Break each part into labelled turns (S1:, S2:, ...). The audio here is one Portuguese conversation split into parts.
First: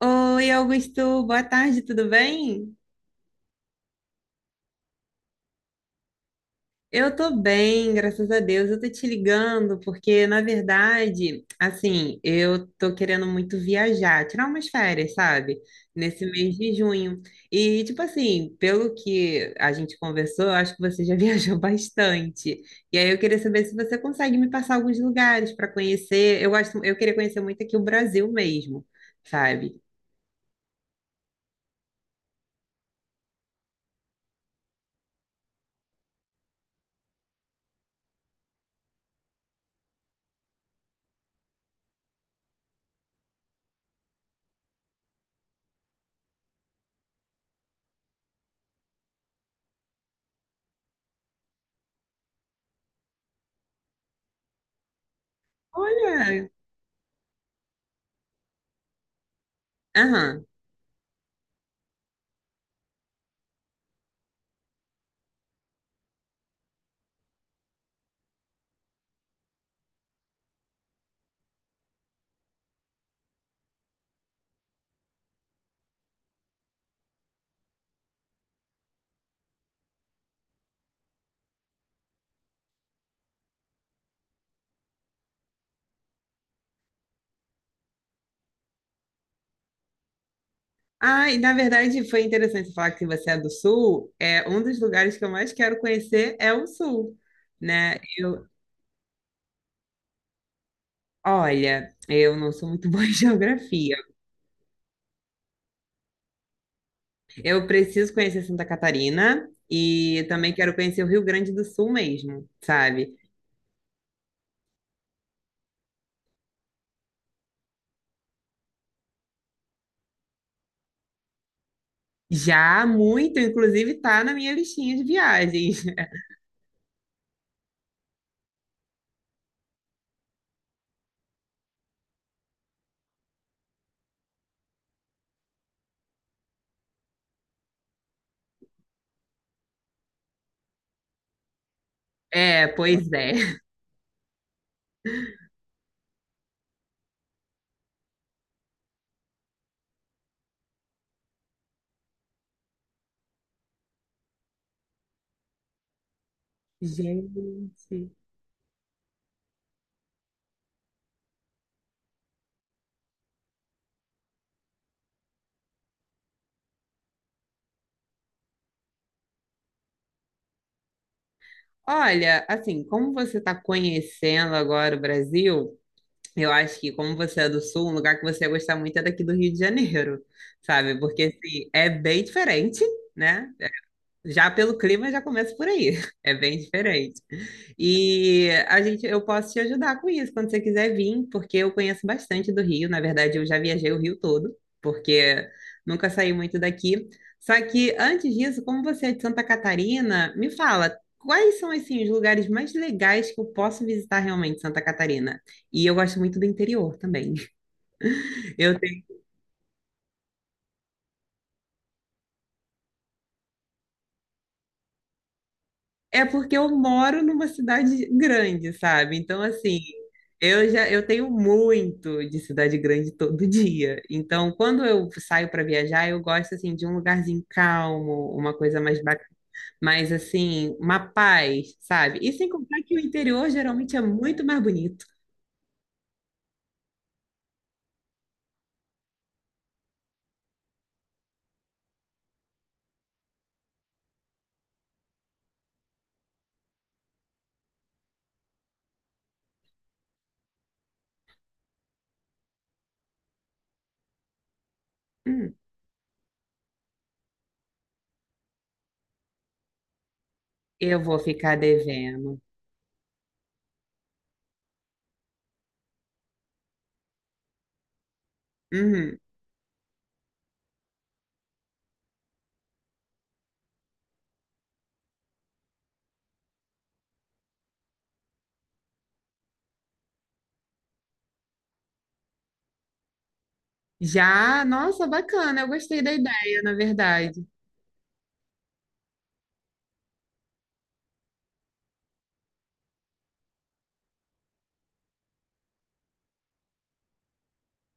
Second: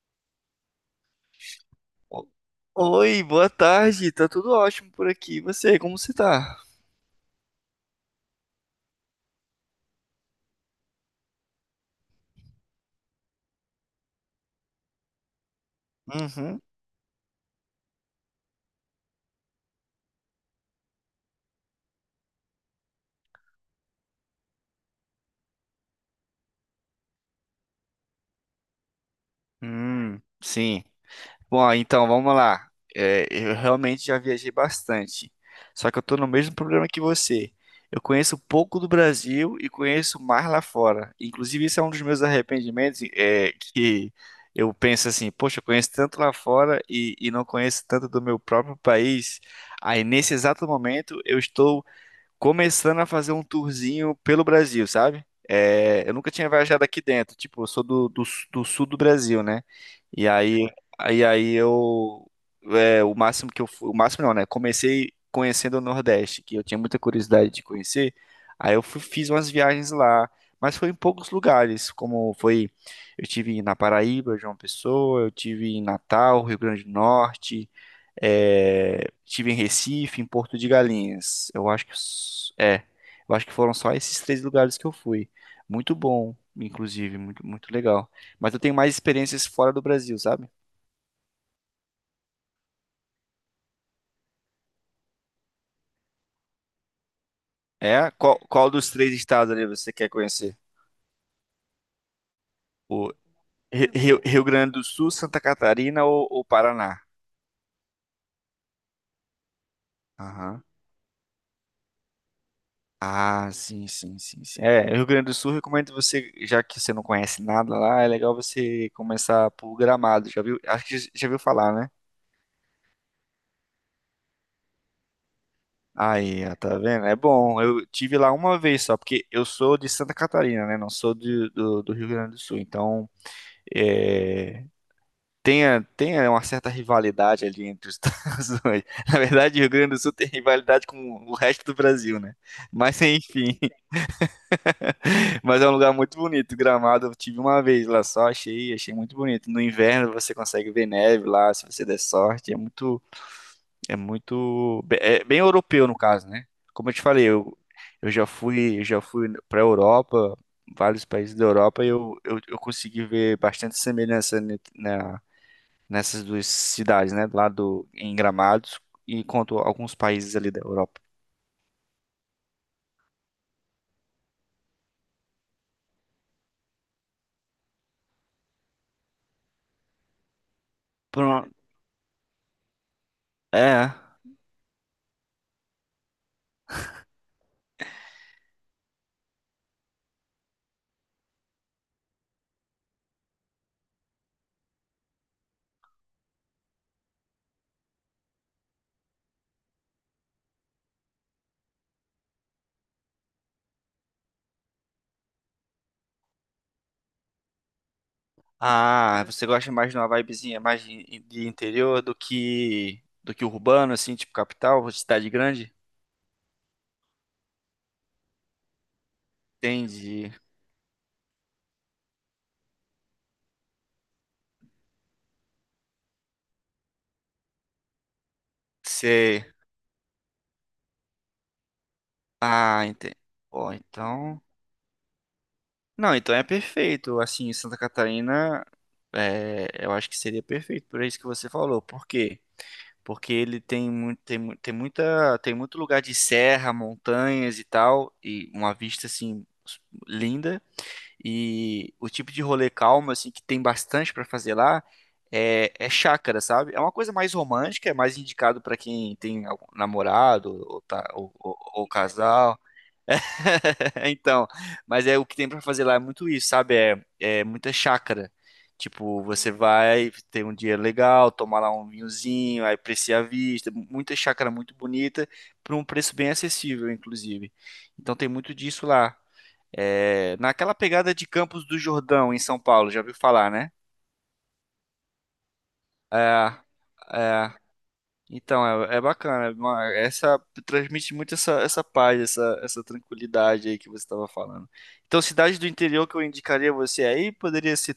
S1: Oi, Augusto, boa tarde, tudo
S2: O-
S1: bem?
S2: Oi, boa tarde. Tá tudo ótimo por aqui. E você, como você tá?
S1: Eu tô bem, graças a Deus. Eu tô te ligando porque, na verdade, assim, eu tô querendo muito viajar, tirar umas férias, sabe? Nesse mês
S2: Uhum.
S1: de junho. E, tipo assim, pelo que a gente conversou, eu acho que você já viajou bastante. E aí eu queria saber se você consegue me passar alguns lugares para conhecer. Eu gosto, eu queria conhecer muito aqui o Brasil mesmo, sabe?
S2: Sim. Bom, então vamos lá. É, eu realmente já viajei bastante. Só que eu tô no mesmo problema que você. Eu conheço pouco do Brasil e conheço mais lá fora. Inclusive, isso é um dos meus arrependimentos, é que eu penso assim, poxa, eu conheço tanto lá fora e não conheço tanto do meu próprio país. Aí, nesse exato momento, eu estou começando a fazer um tourzinho pelo Brasil, sabe? É, eu nunca tinha
S1: Olha,
S2: viajado aqui dentro, tipo, eu sou do sul do Brasil, né? E
S1: aham.
S2: aí, aí eu, é, o máximo que eu fui, o máximo não, né? Comecei conhecendo o Nordeste, que eu tinha muita curiosidade de conhecer, aí eu fiz umas viagens lá, mas foi em poucos lugares, como foi, eu tive na Paraíba, João Pessoa, eu tive em Natal, Rio Grande do Norte, é, tive em Recife, em Porto de Galinhas. Eu acho que foram só esses três lugares que eu fui. Muito bom, inclusive, muito legal. Mas eu tenho mais experiências fora do Brasil, sabe?
S1: Ah, e na verdade foi interessante você falar que você é do Sul. É um dos lugares que eu mais quero conhecer é o Sul, né?
S2: É,
S1: Eu,
S2: qual dos três estados ali você quer conhecer?
S1: olha, eu não sou muito boa em
S2: O
S1: geografia.
S2: Rio, Rio Grande do Sul, Santa Catarina ou Paraná?
S1: Eu preciso conhecer Santa Catarina e também
S2: Aham.
S1: quero conhecer o Rio Grande do Sul mesmo, sabe?
S2: Ah, sim. É, Rio Grande do Sul, recomendo você, já que você não conhece nada lá, é legal você começar por Gramado, já viu? Acho que já viu falar, né?
S1: Já muito, inclusive, tá na minha listinha de viagens.
S2: Aí, ó, tá vendo? É bom. Eu tive lá uma vez só, porque eu sou de Santa Catarina, né? Não sou do Rio Grande do Sul. Então, é, uma certa rivalidade ali entre os estados. Dois. Na verdade, o Rio Grande do Sul tem rivalidade com o resto do Brasil, né?
S1: É,
S2: Mas,
S1: pois é.
S2: enfim. Mas é um lugar muito bonito. Gramado, eu tive uma vez lá só, achei muito bonito. No inverno, você consegue ver neve lá, se você der sorte. É muito. É bem europeu, no caso, né? Como eu te falei, eu,
S1: Gente.
S2: eu já fui para Europa, vários países da Europa, e eu consegui ver bastante semelhança na, nessas duas cidades, né? Lá do, em Gramados e quanto a alguns países ali da Europa.
S1: Olha, assim, como você está conhecendo agora o Brasil? Eu acho que, como você é do Sul, um lugar que você ia gostar muito é daqui do Rio de Janeiro, sabe? Porque,
S2: Pronto.
S1: assim, é bem diferente, né?
S2: É.
S1: Já pelo clima já começa por aí, é bem diferente. E a gente, eu posso te ajudar com isso quando você quiser vir, porque eu conheço bastante do Rio. Na verdade, eu já viajei o Rio todo, porque nunca saí muito daqui. Só que antes disso, como você é de Santa Catarina, me fala quais são assim os lugares mais legais que eu posso visitar realmente em Santa Catarina? E eu gosto muito do interior também. Eu
S2: Ah, você gosta mais de uma vibezinha mais de interior do que urbano, assim, tipo capital, cidade grande?
S1: É porque eu moro numa cidade grande, sabe? Então, assim,
S2: Entendi.
S1: eu já eu tenho muito de cidade grande todo dia. Então, quando eu saio para viajar, eu gosto assim de um lugarzinho calmo, uma coisa mais bacana,
S2: Você.
S1: mais assim, uma paz, sabe? E sem contar
S2: Ah,
S1: que o
S2: entendi.
S1: interior
S2: Bom,
S1: geralmente é
S2: então.
S1: muito mais bonito.
S2: Não, então é perfeito. Assim, Santa Catarina, é, eu acho que seria perfeito por isso que você falou. Por quê? Porque ele tem muito, tem, mu- tem muita, tem muito lugar de serra, montanhas e tal, e uma vista assim linda. E o tipo de rolê calmo assim que tem bastante para fazer lá
S1: Hum,
S2: é, é chácara, sabe? É uma coisa mais romântica, é mais indicado para quem tem algum namorado ou,
S1: eu
S2: tá,
S1: vou
S2: ou,
S1: ficar
S2: ou ou
S1: devendo.
S2: casal. É, então, mas é o que tem pra fazer lá é muito isso, sabe? É, é muita chácara.
S1: Uhum.
S2: Tipo, você vai ter um dia legal, tomar lá um vinhozinho, aí apreciar a vista, muita chácara muito bonita, por um preço bem acessível, inclusive. Então tem muito disso lá. É, naquela pegada de Campos do Jordão, em São Paulo, já ouviu falar, né?
S1: Já, nossa, bacana, eu gostei da
S2: É,
S1: ideia, na verdade.
S2: é, Então, é bacana. Essa transmite muito essa, essa paz, essa tranquilidade aí que você estava falando. Então, cidade do interior que eu indicaria você aí poderia ser,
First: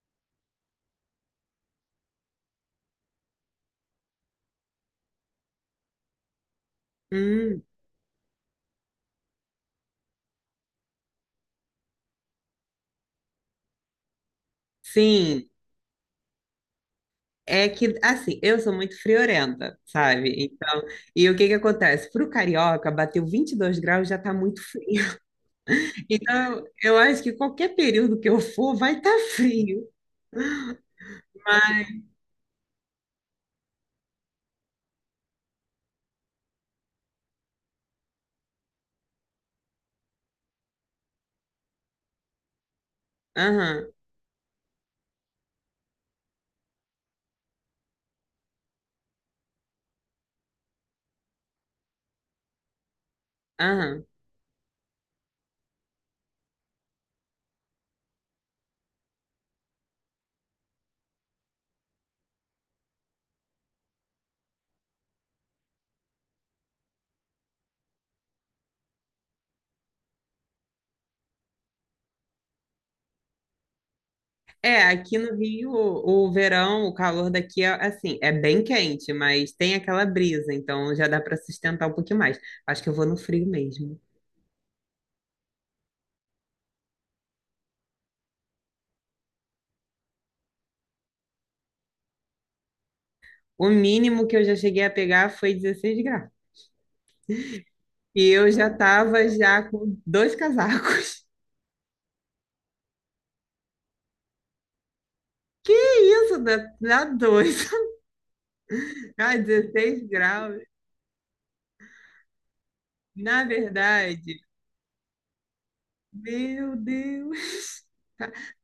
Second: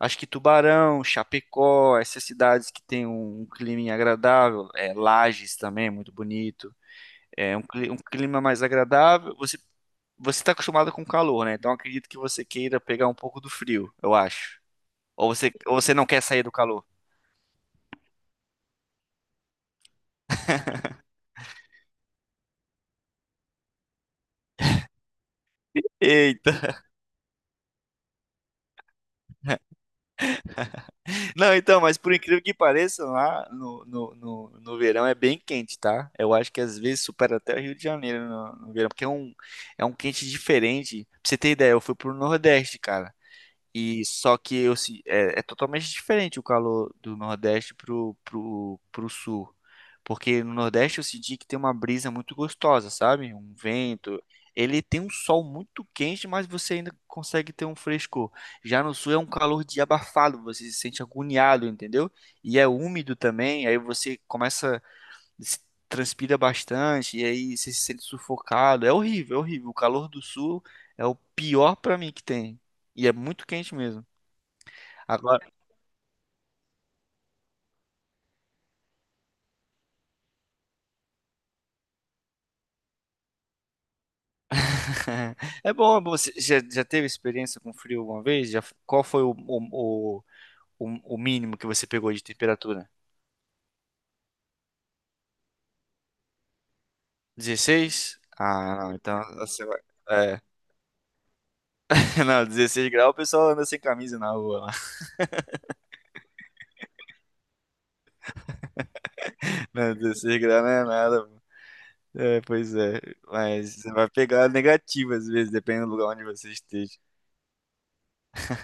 S2: acho que Tubarão, Chapecó, essas cidades que tem um clima agradável. É, Lages também, é muito bonito. É
S1: Hum,
S2: um, um clima mais agradável. Você está acostumado com calor, né? Então, acredito que você queira pegar um pouco do frio, eu acho.
S1: sim.
S2: Ou você não quer sair do calor?
S1: É que, assim, eu sou muito friorenta, sabe? Então, e o que que acontece? Pro carioca, bateu 22 graus já tá muito frio. Então,
S2: Eita!
S1: eu acho que qualquer período que eu for, vai estar frio.
S2: Não, então, mas por incrível que pareça, lá no verão é bem quente, tá? Eu acho que às vezes supera até o Rio de Janeiro no verão, porque é um quente diferente. Pra você ter ideia, eu fui pro Nordeste, cara.
S1: Aham,
S2: E só que eu, se- é, é totalmente diferente o calor do Nordeste pro Sul. Porque no Nordeste eu senti que tem uma brisa muito gostosa, sabe? Um
S1: aham.
S2: vento. Ele tem um sol muito quente, mas você ainda consegue ter um frescor. Já no Sul é um calor de abafado, você se sente agoniado, entendeu? E é úmido também, aí você começa se transpira bastante, e aí você se sente sufocado. É horrível, é horrível. O calor do sul é o pior pra mim que tem. E é muito quente mesmo.
S1: É, aqui no
S2: Agora,
S1: Rio, o verão, o calor daqui é, assim, é bem quente, mas tem aquela brisa, então já dá para sustentar um pouquinho mais. Acho que eu vou no frio mesmo.
S2: é bom, é bom. Você já teve experiência com frio alguma vez? Já, qual foi o mínimo que você pegou de temperatura?
S1: O mínimo que eu já cheguei a pegar foi 16 graus.
S2: Dezesseis.
S1: E eu já
S2: Ah, não, então
S1: tava já
S2: você vai.
S1: com dois
S2: É.
S1: casacos.
S2: Não, 16 graus o pessoal anda sem camisa na rua lá.
S1: Que isso, dá, dá dois. Ai,
S2: Não,
S1: 16
S2: 16 graus
S1: graus.
S2: não é nada. É, pois é.
S1: Na
S2: Mas você vai
S1: verdade,
S2: pegar negativo às vezes, dependendo do lugar onde você
S1: meu
S2: esteja.
S1: Deus.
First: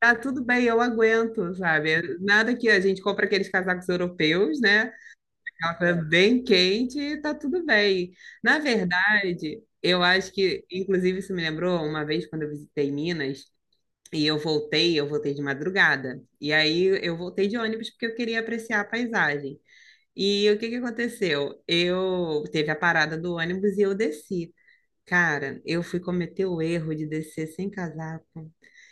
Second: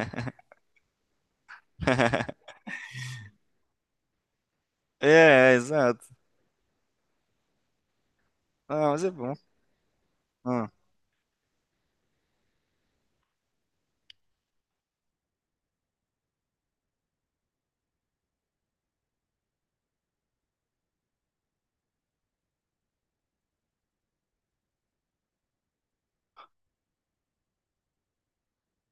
S1: Tá tudo bem, eu aguento, sabe? Nada que a gente compra aqueles casacos europeus, né? Aquela coisa
S2: Exato.
S1: bem quente e tá tudo bem. Na
S2: Ah, mas é bom.
S1: verdade, eu acho que,
S2: Ah,
S1: inclusive, isso me lembrou uma vez quando eu visitei Minas e eu voltei de madrugada. E aí eu voltei de ônibus porque eu queria apreciar a paisagem. E o que que aconteceu? Eu teve a parada do ônibus e eu desci. Cara, eu fui cometer o erro de descer sem casaco.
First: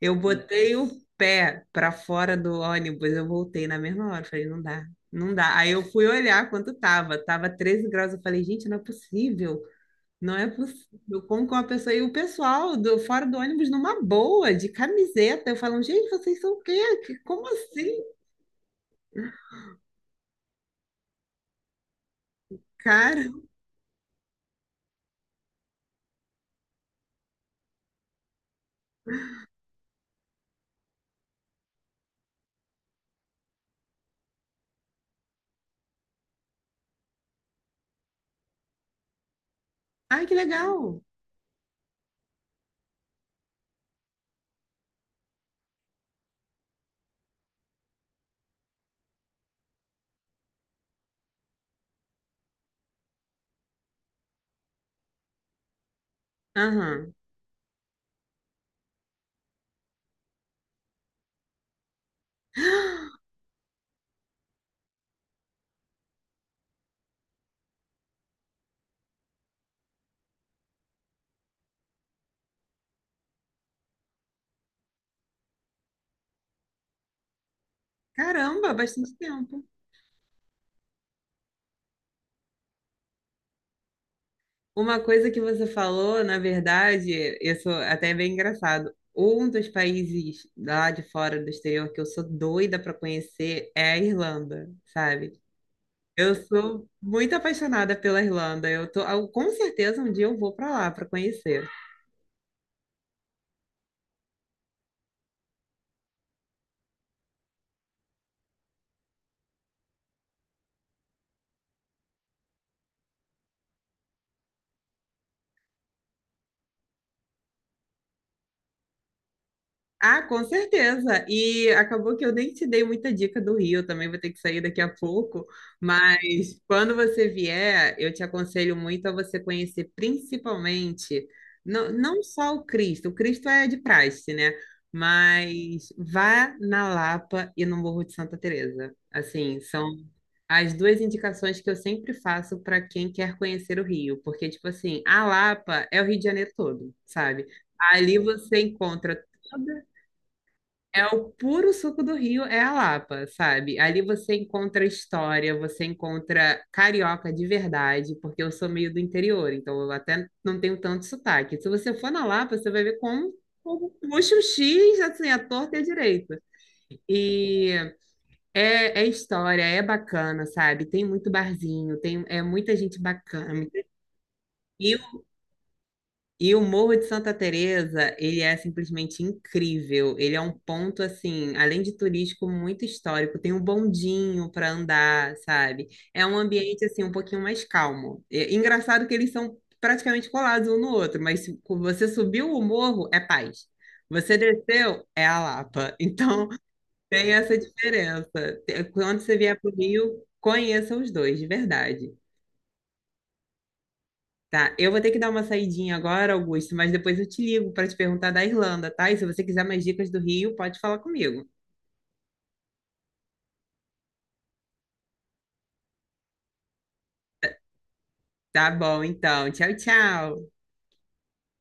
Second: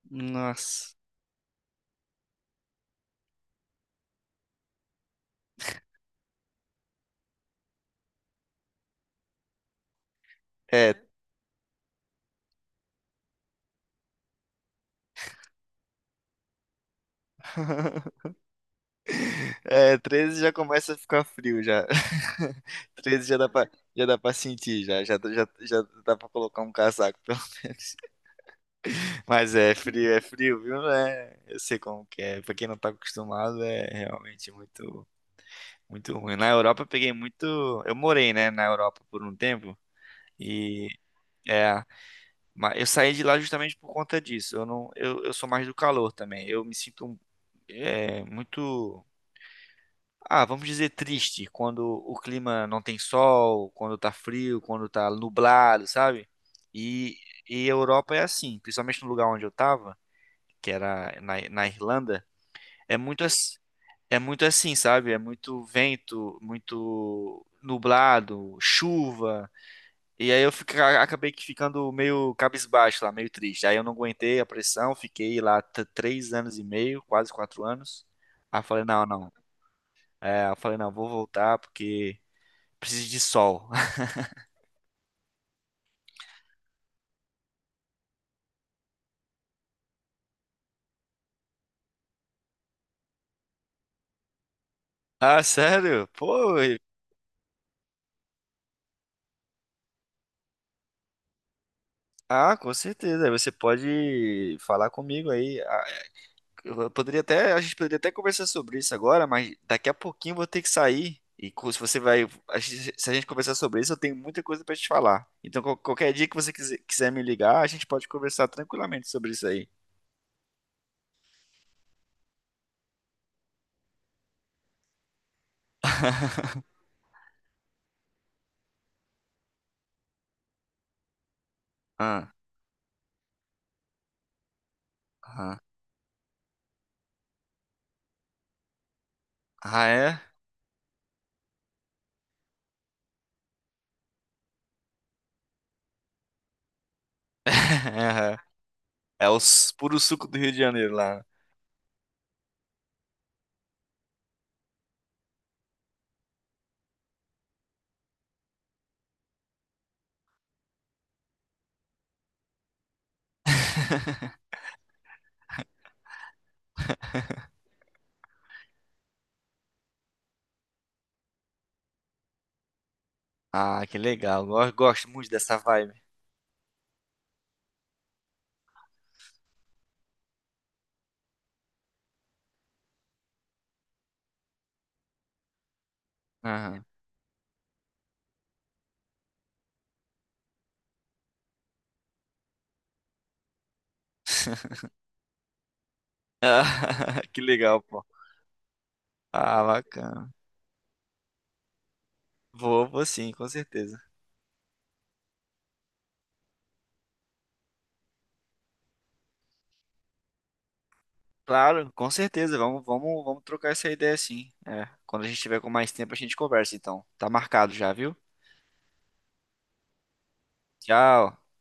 S1: Eu botei o
S2: nossa.
S1: pé para fora do ônibus, eu voltei na mesma hora, falei, não dá, não dá. Aí eu fui olhar quanto tava, tava 13 graus, eu falei, gente, não é possível. Não é
S2: É,
S1: possível. Como que uma pessoa e o pessoal do fora do ônibus numa boa, de camiseta, eu falo, gente, vocês são o quê? Como assim,
S2: é, 13 já começa a ficar frio já.
S1: cara?
S2: Treze já dá pra sentir, já dá pra colocar um casaco, pelo menos. Mas é frio, viu? É, eu sei como que é. Pra quem não tá acostumado, é realmente muito, muito ruim. Na Europa eu peguei muito. Eu morei, né, na Europa por um tempo.
S1: Ai, que
S2: E.
S1: legal.
S2: É, mas eu saí de lá justamente por conta disso. Eu não, eu sou mais do calor também. Eu me sinto é, muito, ah, vamos dizer triste quando o clima não tem sol, quando tá frio, quando tá nublado, sabe?
S1: Aham.
S2: E, e a Europa é assim, principalmente no lugar onde eu tava, que era na Irlanda, é muito, é muito assim, sabe? É muito vento, muito nublado, chuva. E aí acabei que ficando meio cabisbaixo lá, meio triste. Aí eu não aguentei a pressão, fiquei lá três anos e meio, quase quatro anos. Aí eu
S1: Caramba,
S2: falei, não,
S1: bastante
S2: não.
S1: tempo.
S2: É, eu falei, não, vou voltar porque preciso de sol.
S1: Uma coisa que você falou, na verdade, isso até é bem engraçado. Um dos países lá de fora do exterior que eu sou doida para conhecer é a Irlanda, sabe?
S2: Ah, sério?
S1: Eu
S2: Pô,
S1: sou muito apaixonada pela Irlanda. Eu tô, ah, com certeza um dia eu vou para lá para conhecer.
S2: ah, com certeza. Aí você pode falar comigo aí. Eu poderia até, a gente poderia até conversar sobre isso agora, mas daqui a pouquinho eu vou ter que sair. E se você vai, se a gente conversar sobre isso, eu tenho muita coisa pra te falar. Então, qualquer dia que você quiser me ligar, a gente pode conversar tranquilamente sobre isso aí.
S1: Ah, com certeza. E acabou que eu nem te dei muita dica do Rio, também vou ter que sair daqui a pouco, mas quando você vier, eu te aconselho muito a você conhecer principalmente, não, não
S2: Ah,
S1: só o Cristo é de praxe, né?
S2: ah,
S1: Mas vá na Lapa e no Morro de Santa Teresa. Assim, são
S2: é?
S1: as duas indicações que eu sempre faço para quem quer conhecer o Rio, porque tipo assim, a Lapa é o Rio de Janeiro todo, sabe? Ali você encontra
S2: É o puro suco do Rio de Janeiro
S1: é
S2: lá.
S1: o puro suco do Rio, é a Lapa, sabe? Ali você encontra história, você encontra carioca de verdade, porque eu sou meio do interior, então eu até não tenho tanto sotaque. Se você for na Lapa, você vai ver como puxa o X, assim, a torta e a direita. E é, é história, é bacana, sabe? Tem muito barzinho, tem é muita gente bacana.
S2: Ah, que legal. Eu
S1: E
S2: gosto muito dessa vibe.
S1: e o Morro de Santa Teresa, ele é simplesmente incrível. Ele é um ponto assim, além de turístico, muito histórico. Tem um bondinho para andar, sabe? É um ambiente
S2: Aham.
S1: assim um pouquinho mais calmo. É engraçado que eles são praticamente colados um no outro, mas se você subiu o morro é paz. Você desceu é a Lapa. Então
S2: Ah,
S1: tem
S2: que
S1: essa
S2: legal, pô.
S1: diferença. Quando você vier
S2: Ah,
S1: para o Rio,
S2: bacana.
S1: conheça os dois, de verdade.
S2: Vou sim, com certeza.
S1: Tá, eu vou ter que dar uma saidinha agora, Augusto, mas depois eu te ligo para te perguntar da Irlanda, tá? E se você quiser mais dicas do Rio, pode falar comigo.
S2: Claro, com certeza. Vamos trocar essa ideia sim. É, quando a gente tiver com mais tempo, a gente conversa, então. Tá marcado já, viu?
S1: Tá bom, então. Tchau, tchau.
S2: Tchau.